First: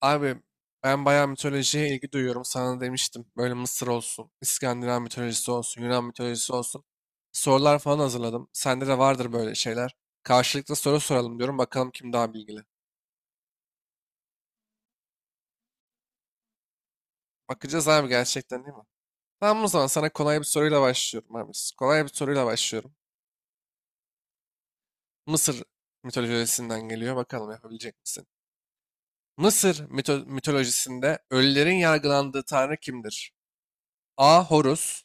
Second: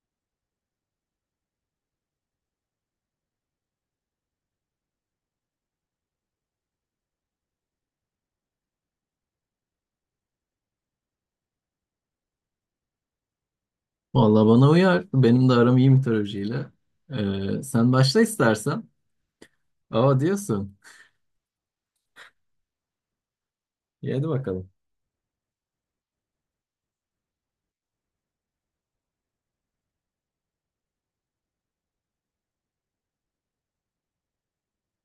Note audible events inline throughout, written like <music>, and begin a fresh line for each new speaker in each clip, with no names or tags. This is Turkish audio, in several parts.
Abi ben bayağı mitolojiye ilgi duyuyorum. Sana demiştim. Böyle Mısır olsun, İskandinav mitolojisi olsun, Yunan mitolojisi olsun. Sorular falan hazırladım. Sende de vardır böyle şeyler. Karşılıklı soru soralım diyorum. Bakalım kim daha bilgili.
Vallahi bana uyar. Benim de aram iyi mitolojiyle.
Bakacağız
Sen
abi,
başla
gerçekten değil mi?
istersen.
Tamam, o zaman sana
Aa
kolay bir
diyorsun.
soruyla başlıyorum abi. Kolay bir soruyla başlıyorum.
İyi, hadi bakalım.
Mısır mitolojisinden geliyor. Bakalım yapabilecek misin? Mısır mitolojisinde ölülerin yargılandığı tanrı kimdir? A. Horus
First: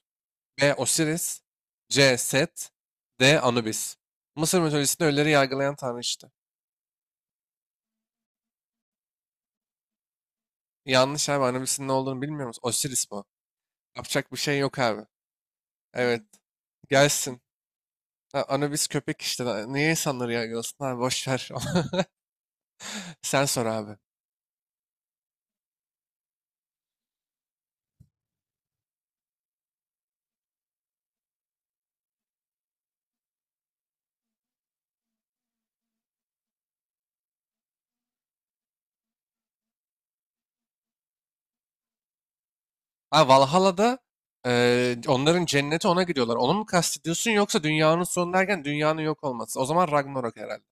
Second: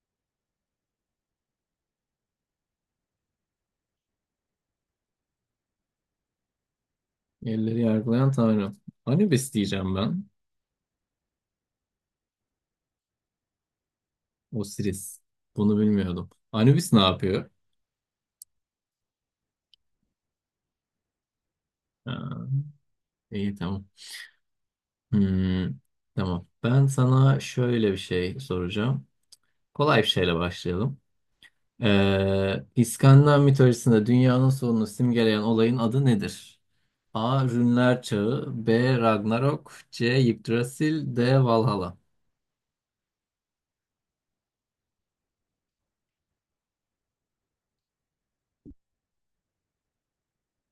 B. Osiris C. Set D. Anubis. Mısır mitolojisinde ölüleri yargılayan tanrı işte.
Yerleri yargılayan tanrı. Anubis diyeceğim ben.
Yanlış abi, Anubis'in ne olduğunu bilmiyor musun? Osiris bu. Yapacak bir şey yok abi.
Osiris. Bunu
Evet.
bilmiyordum. Anubis ne
Gelsin.
yapıyor?
Ha, Anubis köpek işte. Niye insanları yargılasın abi? Boş ver.
Ha,
<laughs> Sen
iyi
sor
tamam.
abi.
Hmm, tamam. Ben sana şöyle bir şey soracağım. Kolay bir şeyle başlayalım. İskandinav mitolojisinde dünyanın sonunu simgeleyen olayın adı nedir? A. Rünler Çağı B. Ragnarok C. Yggdrasil D. Valhalla.
Ha, Valhalla'da onların cenneti, ona gidiyorlar. Onu mu kastediyorsun, yoksa dünyanın sonu derken dünyanın yok olması? O zaman Ragnarok herhalde.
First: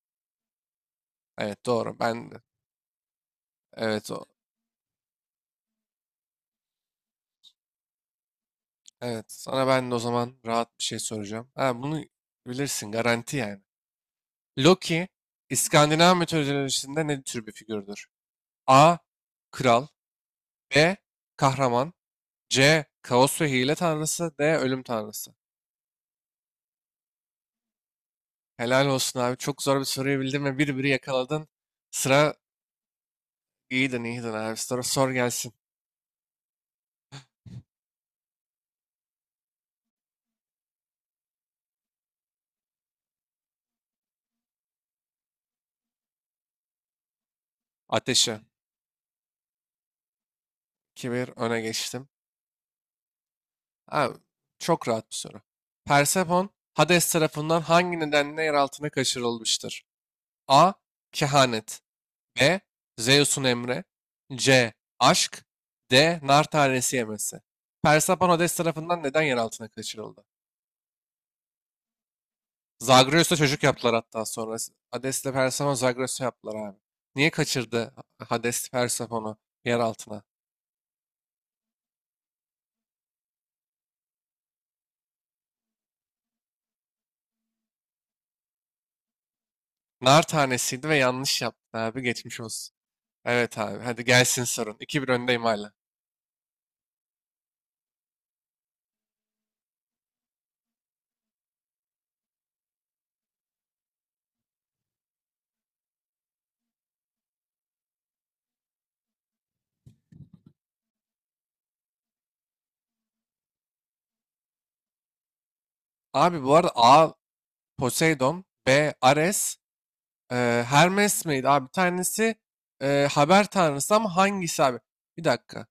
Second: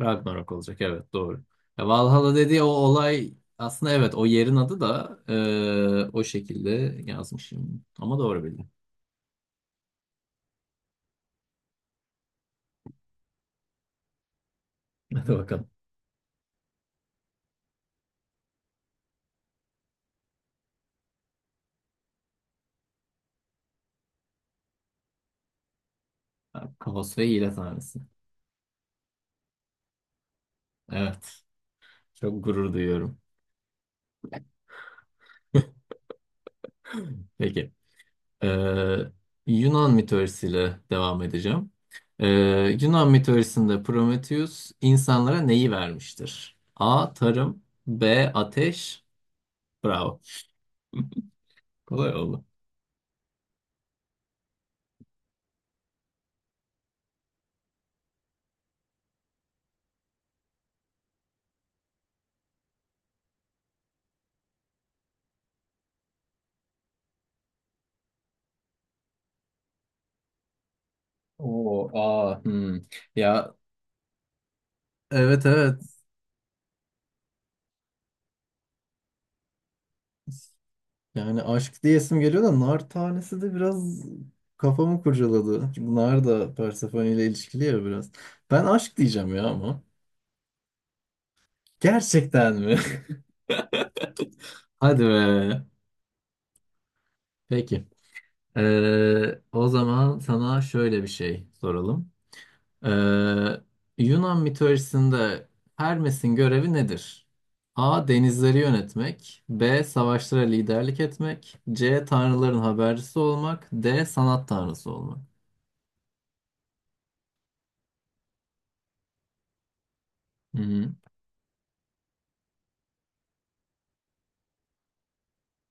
Ragnarok olacak, evet doğru.
Evet
Ya,
doğru. Ben
Valhalla
de.
dediği o olay aslında,
Evet
evet,
o-
o yerin adı da o şekilde yazmışım. Ama doğru bildim.
Evet, sana ben de o zaman rahat bir şey soracağım. Ha, bunu bilirsin, garanti yani. Loki,
<laughs> Hadi bakalım.
İskandinav mitolojisinde ne tür bir figürdür? A. Kral B. Kahraman C. Kaos ve hile tanrısı D. Ölüm tanrısı.
Kaos ve hile tanrısı.
Helal olsun abi. Çok zor bir soruyu bildin ve bir biri
Evet.
yakaladın. Sıra
Çok gurur duyuyorum.
iyiydin, iyiydin abi. Sıra sor gelsin.
<laughs> Peki. Ee, Yunan mitolojisiyle devam edeceğim. Ee, Yunan mitolojisinde Prometheus insanlara neyi vermiştir? A. Tarım B.
Ateşe.
Ateş. Bravo.
2 bir öne
<laughs>
geçtim.
Kolay oldu.
Abi, çok rahat bir soru. Persephone, Hades tarafından hangi nedenle yer altına kaçırılmıştır? A. Kehanet B. Zeus'un emri C. Aşk D. Nar tanesi yemesi. Persephone Hades tarafından neden yer altına kaçırıldı?
Oo, aa, hmm.
Zagreus'ta
Ya,
çocuk yaptılar hatta sonra. Hades'le
evet
Persephone
evet.
Zagreus'u yaptılar abi. Niye kaçırdı Hades Persephone'u yer altına?
Yani aşk diyesim geliyor da nar tanesi de biraz kafamı kurcaladı. Çünkü nar da Persephone ile ilişkili ya biraz. Ben aşk diyeceğim ya ama.
Nar tanesiydi ve yanlış yaptı abi, geçmiş
Gerçekten
olsun.
mi?
Evet abi, hadi gelsin
<laughs>
sorun. iki
Hadi
bir öndeyim
be.
hala.
Peki. O zaman sana şöyle bir şey soralım. Ee, Yunan mitolojisinde Hermes'in görevi nedir? A. Denizleri yönetmek. B. Savaşlara liderlik etmek. C. Tanrıların habercisi olmak. D. Sanat tanrısı olmak.
Abi bu arada A Poseidon, B Ares, e,
Hı-hı.
Hermes miydi abi? Bir tanesi haber tanrısı, ama hangisi abi? Bir dakika.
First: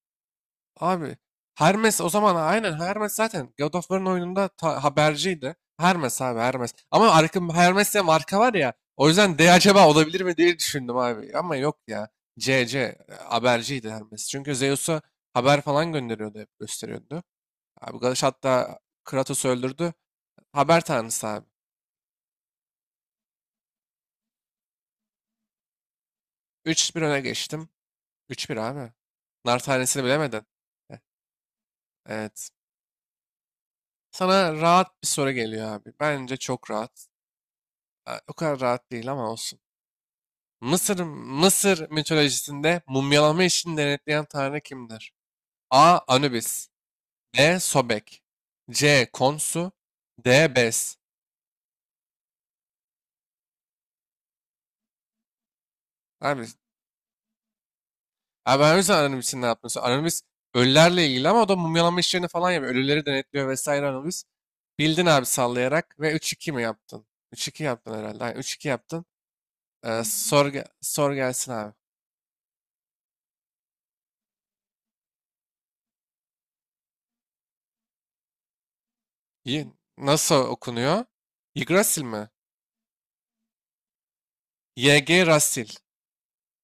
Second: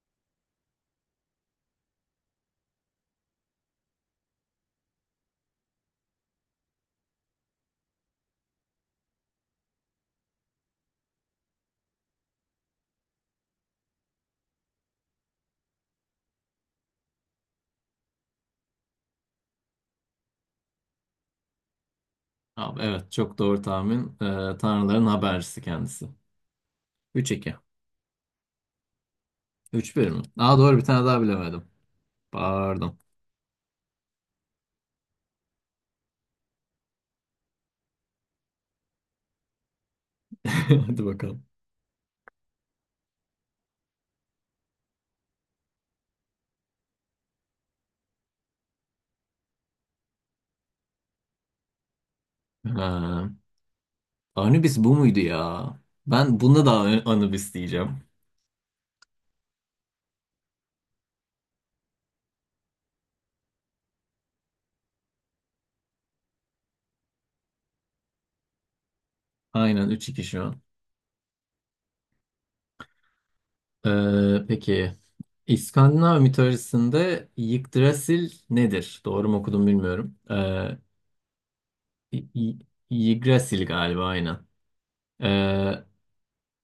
Abi Hermes o zaman, aynen Hermes zaten God of War'ın oyununda haberciydi. Hermes abi, Hermes. Ama arka, Hermes diye marka var ya. O yüzden D acaba olabilir mi diye düşündüm abi. Ama yok ya. C, C haberciydi Hermes. Çünkü Zeus'a haber falan gönderiyordu, hep gösteriyordu. Abi Galaş hatta Kratos'u öldürdü. Haber tanrısı abi.
Abi, evet çok doğru tahmin. Tanrıların habercisi kendisi.
3-1 öne
3-2.
geçtim. 3-1 abi. Nar tanesini
3-1 mi?
bilemedin.
Aa, doğru, bir
Eh,
tane daha bilemedim.
Evet.
Pardon.
Sana rahat bir soru geliyor abi. Bence çok rahat. Ha, o kadar rahat değil ama olsun.
<laughs>
Mısır,
Hadi bakalım.
Mısır mitolojisinde mumyalama işini denetleyen tanrı kimdir? A. Anubis B. Sobek C. Konsu D. Bes.
Ha. Anubis bu muydu ya? Ben
Abi
bunda da Anubis diyeceğim.
Abi ben o yüzden Anonymous ne yaptım. Anonymous ölülerle ilgili, ama o da mumyalama işlerini falan yapıyor. Ölüleri denetliyor vesaire Anonymous. Bildin abi, sallayarak, ve 3-2 mi yaptın? 3-2 yaptın herhalde. Aynen, 3-2 yaptın.
Aynen, 3-2 şu an.
Sor gelsin abi.
Peki. İskandinav mitolojisinde Yggdrasil nedir? Doğru mu okudum
Y-
bilmiyorum.
Nasıl okunuyor? Yggdrasil
Y-
mi?
Y- Yggdrasil galiba, aynen.
YG Rasil.
Ee,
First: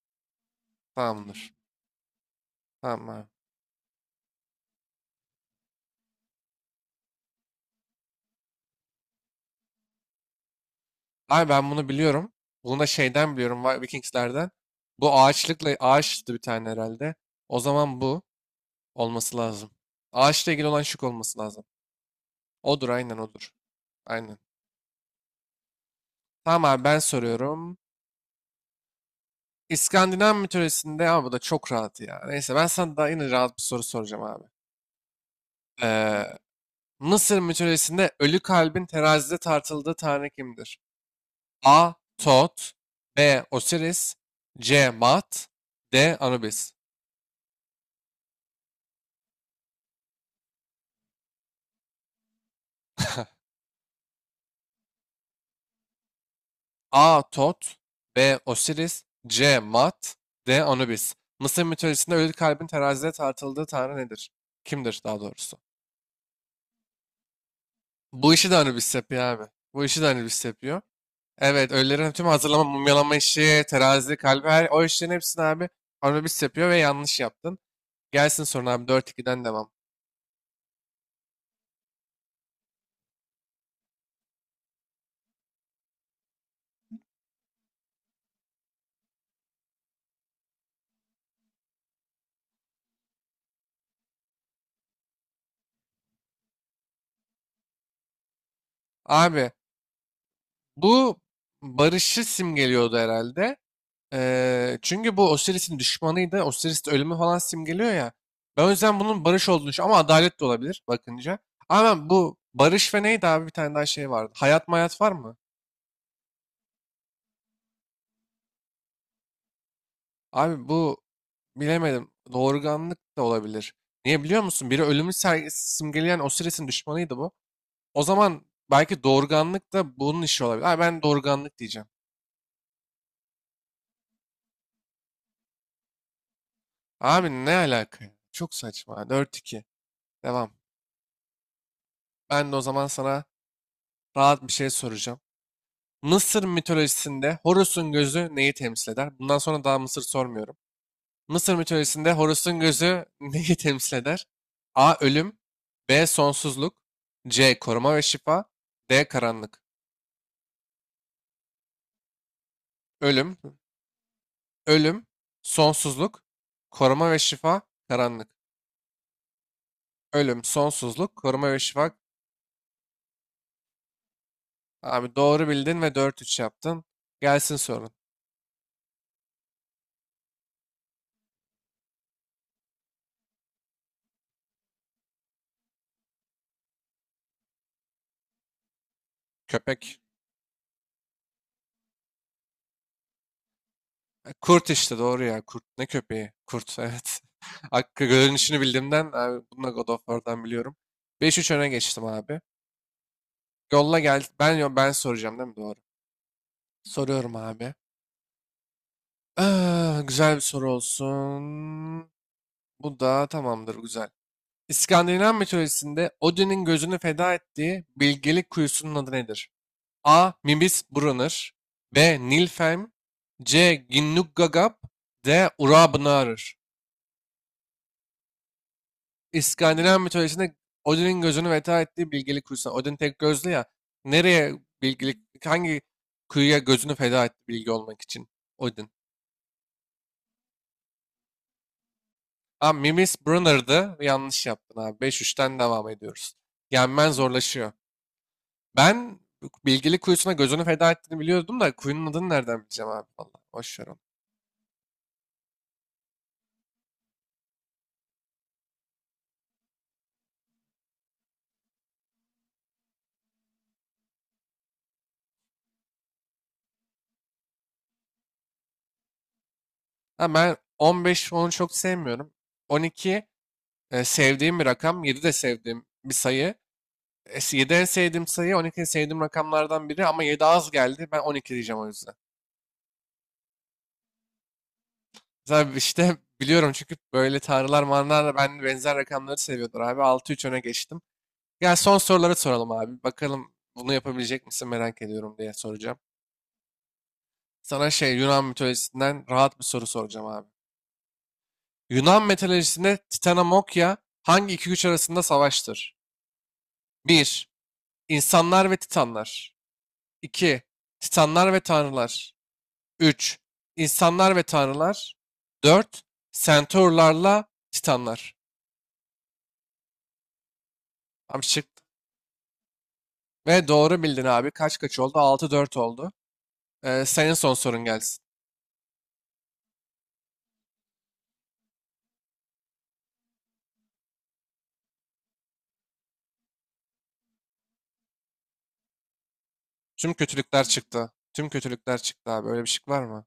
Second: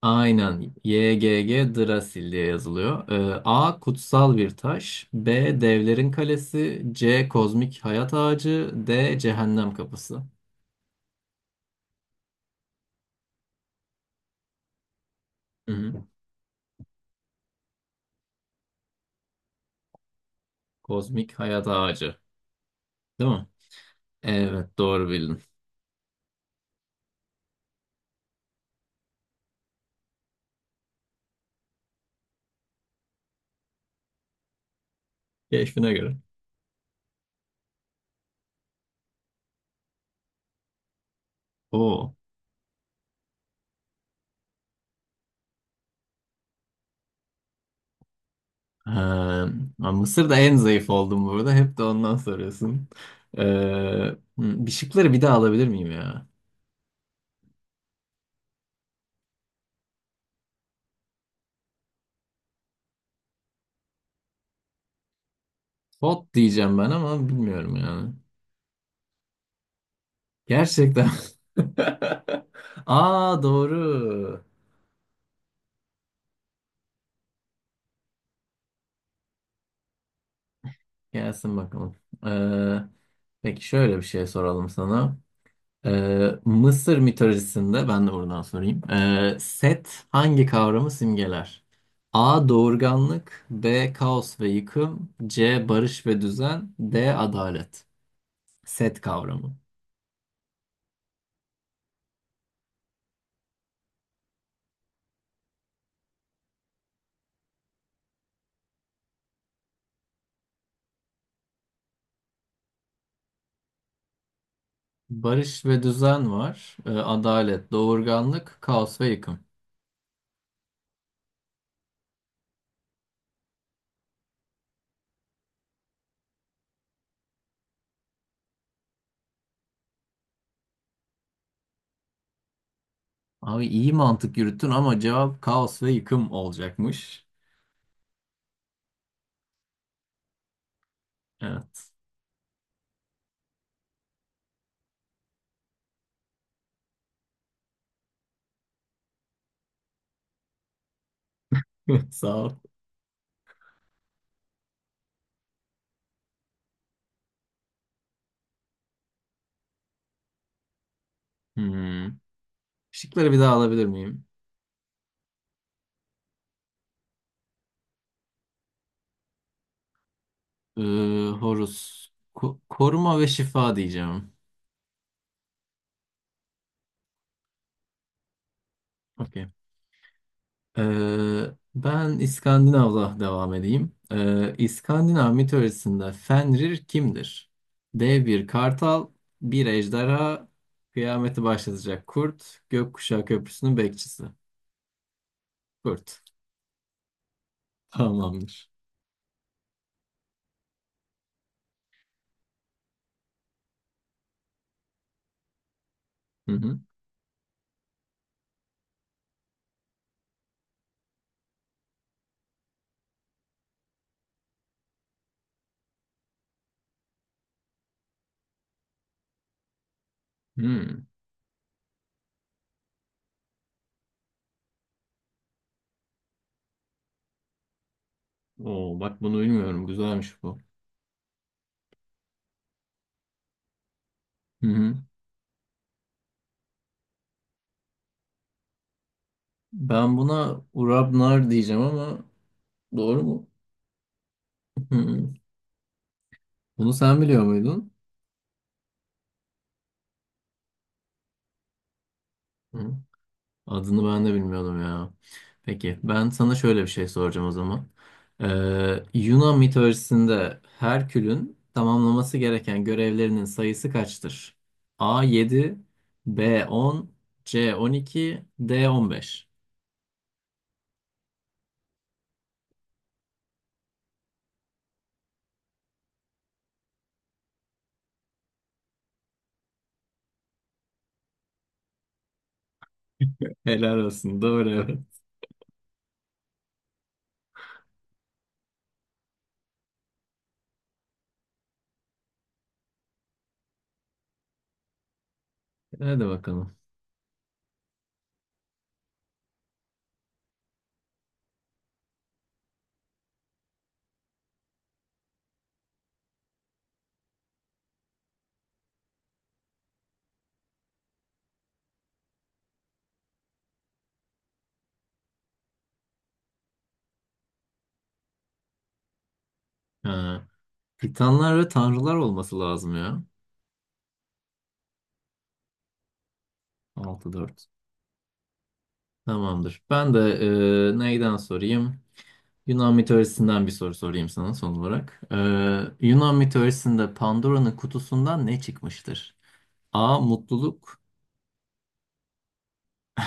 aynen. YGG
Tamamdır.
Drasil diye
Tamam
yazılıyor.
abi.
A. Kutsal bir taş. B. Devlerin kalesi. C. Kozmik hayat ağacı. D. Cehennem kapısı.
Abi ben bunu biliyorum. Bunu da şeyden biliyorum. Vikingslerden. Bu
Hı
ağaçlıkla
hı.
ağaçtı bir tane herhalde. O zaman bu olması lazım. Ağaçla ilgili olan şık olması
Kozmik
lazım.
hayat ağacı.
Odur, aynen
Değil mi?
odur. Aynen.
Evet, doğru bildin.
Tamam abi, ben soruyorum. İskandinav mitolojisinde, ama bu da çok rahat ya. Neyse, ben sana daha yine rahat bir soru soracağım abi.
Keşfine göre.
Ee, Mısır mitolojisinde ölü kalbin terazide tartıldığı tanrı kimdir? A.
Oo.
Tot B. Osiris C. Mat D. Anubis.
Ha, Mısır'da en zayıf oldum burada. Hep de ondan soruyorsun. Hı, Bir şıkları bir daha alabilir miyim ya?
A. Tot B. Osiris C. Mat D. Anubis. Mısır mitolojisinde ölü kalbin terazide tartıldığı tanrı nedir? Kimdir daha doğrusu?
Pot diyeceğim ben ama bilmiyorum yani.
Bu işi de Anubis yapıyor abi. Bu işi de Anubis yapıyor.
Gerçekten.
Evet, ölülerin tüm hazırlama,
<laughs>
mumyalama
Aa,
işi, terazi,
doğru.
kalbi, her, o işlerin hepsini abi Anubis yapıyor, ve yanlış yaptın. Gelsin sonra abi, 4-2'den devam.
Gelsin bakalım. Ee, peki, şöyle bir şey soralım sana. Mısır mitolojisinde ben de oradan sorayım. Set hangi kavramı simgeler? A. Doğurganlık B. Kaos ve yıkım C. Barış ve düzen D. Adalet. Set
Abi
kavramı.
bu barışı simgeliyordu herhalde. Çünkü bu Osiris'in düşmanıydı. Osiris de ölümü falan simgeliyor ya. Ben o yüzden bunun barış olduğunu düşünüyorum. Ama adalet de olabilir bakınca. Ama ben bu barış ve neydi abi, bir tane daha şey vardı. Hayat mayat var mı?
Barış ve düzen var. Adalet, doğurganlık, kaos ve yıkım.
Abi bu bilemedim. Doğurganlık da olabilir. Niye biliyor musun? Biri ölümü simgeleyen Osiris'in düşmanıydı bu. O zaman belki doğurganlık da bunun işi olabilir. Abi ben doğurganlık diyeceğim.
Abi iyi mantık yürüttün ama cevap kaos ve yıkım olacakmış.
Abi ne alaka ya? Çok saçma. 4-2. Devam.
Evet.
Ben de o zaman sana rahat bir şey soracağım. Mısır mitolojisinde Horus'un gözü neyi temsil eder? Bundan sonra daha Mısır sormuyorum. Mısır
<laughs>
mitolojisinde
Sağ ol.
Horus'un gözü <laughs> neyi temsil eder? A. Ölüm B. Sonsuzluk C. Koruma ve şifa D. Karanlık.
Hmm. Şıkları
Ölüm.
bir daha alabilir miyim?
Ölüm. Sonsuzluk. Koruma ve şifa. Karanlık. Ölüm,
Ee,
Sonsuzluk, Koruma ve şifa.
Horus. Koruma ve şifa diyeceğim.
Abi doğru bildin ve 4-3 yaptın. Gelsin sorun.
Okey. Ben İskandinav'la devam edeyim. İskandinav mitolojisinde Fenrir kimdir? Dev bir kartal, bir
Köpek.
ejderha, kıyameti başlatacak kurt, gökkuşağı köprüsünün bekçisi.
Kurt işte, doğru ya. Kurt, ne
Kurt.
köpeği? Kurt, evet. <laughs> Hakkı görünüşünü
Tamamdır.
bildiğimden abi, bunu da God of War'dan biliyorum. 5-3 öne geçtim abi. Yolla, gel. Ben soracağım değil mi? Doğru.
Hı hı.
Soruyorum abi. Ah, güzel bir soru olsun. Bu da tamamdır, güzel. İskandinav mitolojisinde Odin'in gözünü feda ettiği bilgelik kuyusunun adı nedir? A.
Hmm.
Mimsbrunner B. Nilfheim C. Ginnungagap D. Urabnarır.
Oo, bak, bunu bilmiyorum.
İskandinav
Güzelmiş
mitolojisinde
bu.
Odin'in gözünü feda ettiği bilgelik kuyusu. Odin tek gözlü ya. Nereye,
Hı hı.
bilgelik, hangi kuyuya gözünü feda etti bilgi olmak için? Odin.
Ben buna Urabnar diyeceğim ama,
Abi Mimis
doğru mu?
Brunner'dı. Yanlış yaptın
Hı
abi. beş
hı.
3ten devam ediyoruz.
Bunu
Yenmen
sen biliyor
zorlaşıyor.
muydun?
Ben bilgili kuyusuna gözünü feda ettiğini biliyordum da kuyunun adını nereden bileceğim
Hı.
abi, valla. Boş ver onu.
Adını ben de bilmiyordum ya. Peki, ben sana şöyle bir şey soracağım o zaman. Yunan mitolojisinde Herkül'ün tamamlaması gereken görevlerinin sayısı kaçtır? A 7, B 10, C 12, D 15.
Ha, ben 15 onu çok sevmiyorum. 12 sevdiğim bir rakam. Yedi de sevdiğim bir sayı. 7 en sevdiğim sayı, 12 en sevdiğim rakamlardan biri, ama 7 az geldi. Ben 12 diyeceğim o yüzden.
Helal olsun. Doğru, evet.
Zaten işte biliyorum çünkü böyle tanrılar manlar da ben benzer rakamları seviyordur abi. 6-3 öne geçtim. Ya, son soruları soralım abi. Bakalım bunu yapabilecek misin merak ediyorum diye soracağım.
Hadi bakalım.
Sana şey Yunan mitolojisinden rahat bir soru soracağım abi. Yunan mitolojisinde Titanamokya hangi iki güç arasında savaştır? 1. İnsanlar ve Titanlar. 2. Titanlar ve Tanrılar. 3. İnsanlar ve Tanrılar. 4. Centaurlarla Titanlar.
Ha,
Abi
Titanlar ve
çıktı.
tanrılar olması lazım ya.
Ve doğru bildin abi. Kaç kaç oldu? 6-4 oldu. Senin
Altı
son
dört.
sorun gelsin.
Tamamdır. Ben de neyden sorayım? Yunan mitolojisinden bir soru sorayım sana son olarak. Yunan mitolojisinde Pandora'nın kutusundan ne çıkmıştır?
Tüm
A.
kötülükler
Mutluluk.
çıktı. Tüm kötülükler çıktı abi. Öyle bir şey var mı?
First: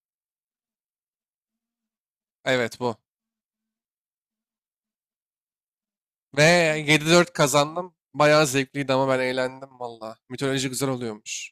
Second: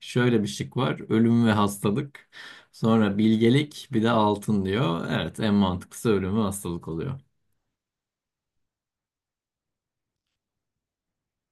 Şöyle bir şık var. Ölüm ve hastalık.
Evet bu.
Sonra bilgelik, bir de altın diyor. Evet, en mantıklısı ölüm
Ve
ve hastalık oluyor.
7-4 kazandım. Bayağı zevkliydi, ama ben eğlendim valla. Mitoloji güzel oluyormuş.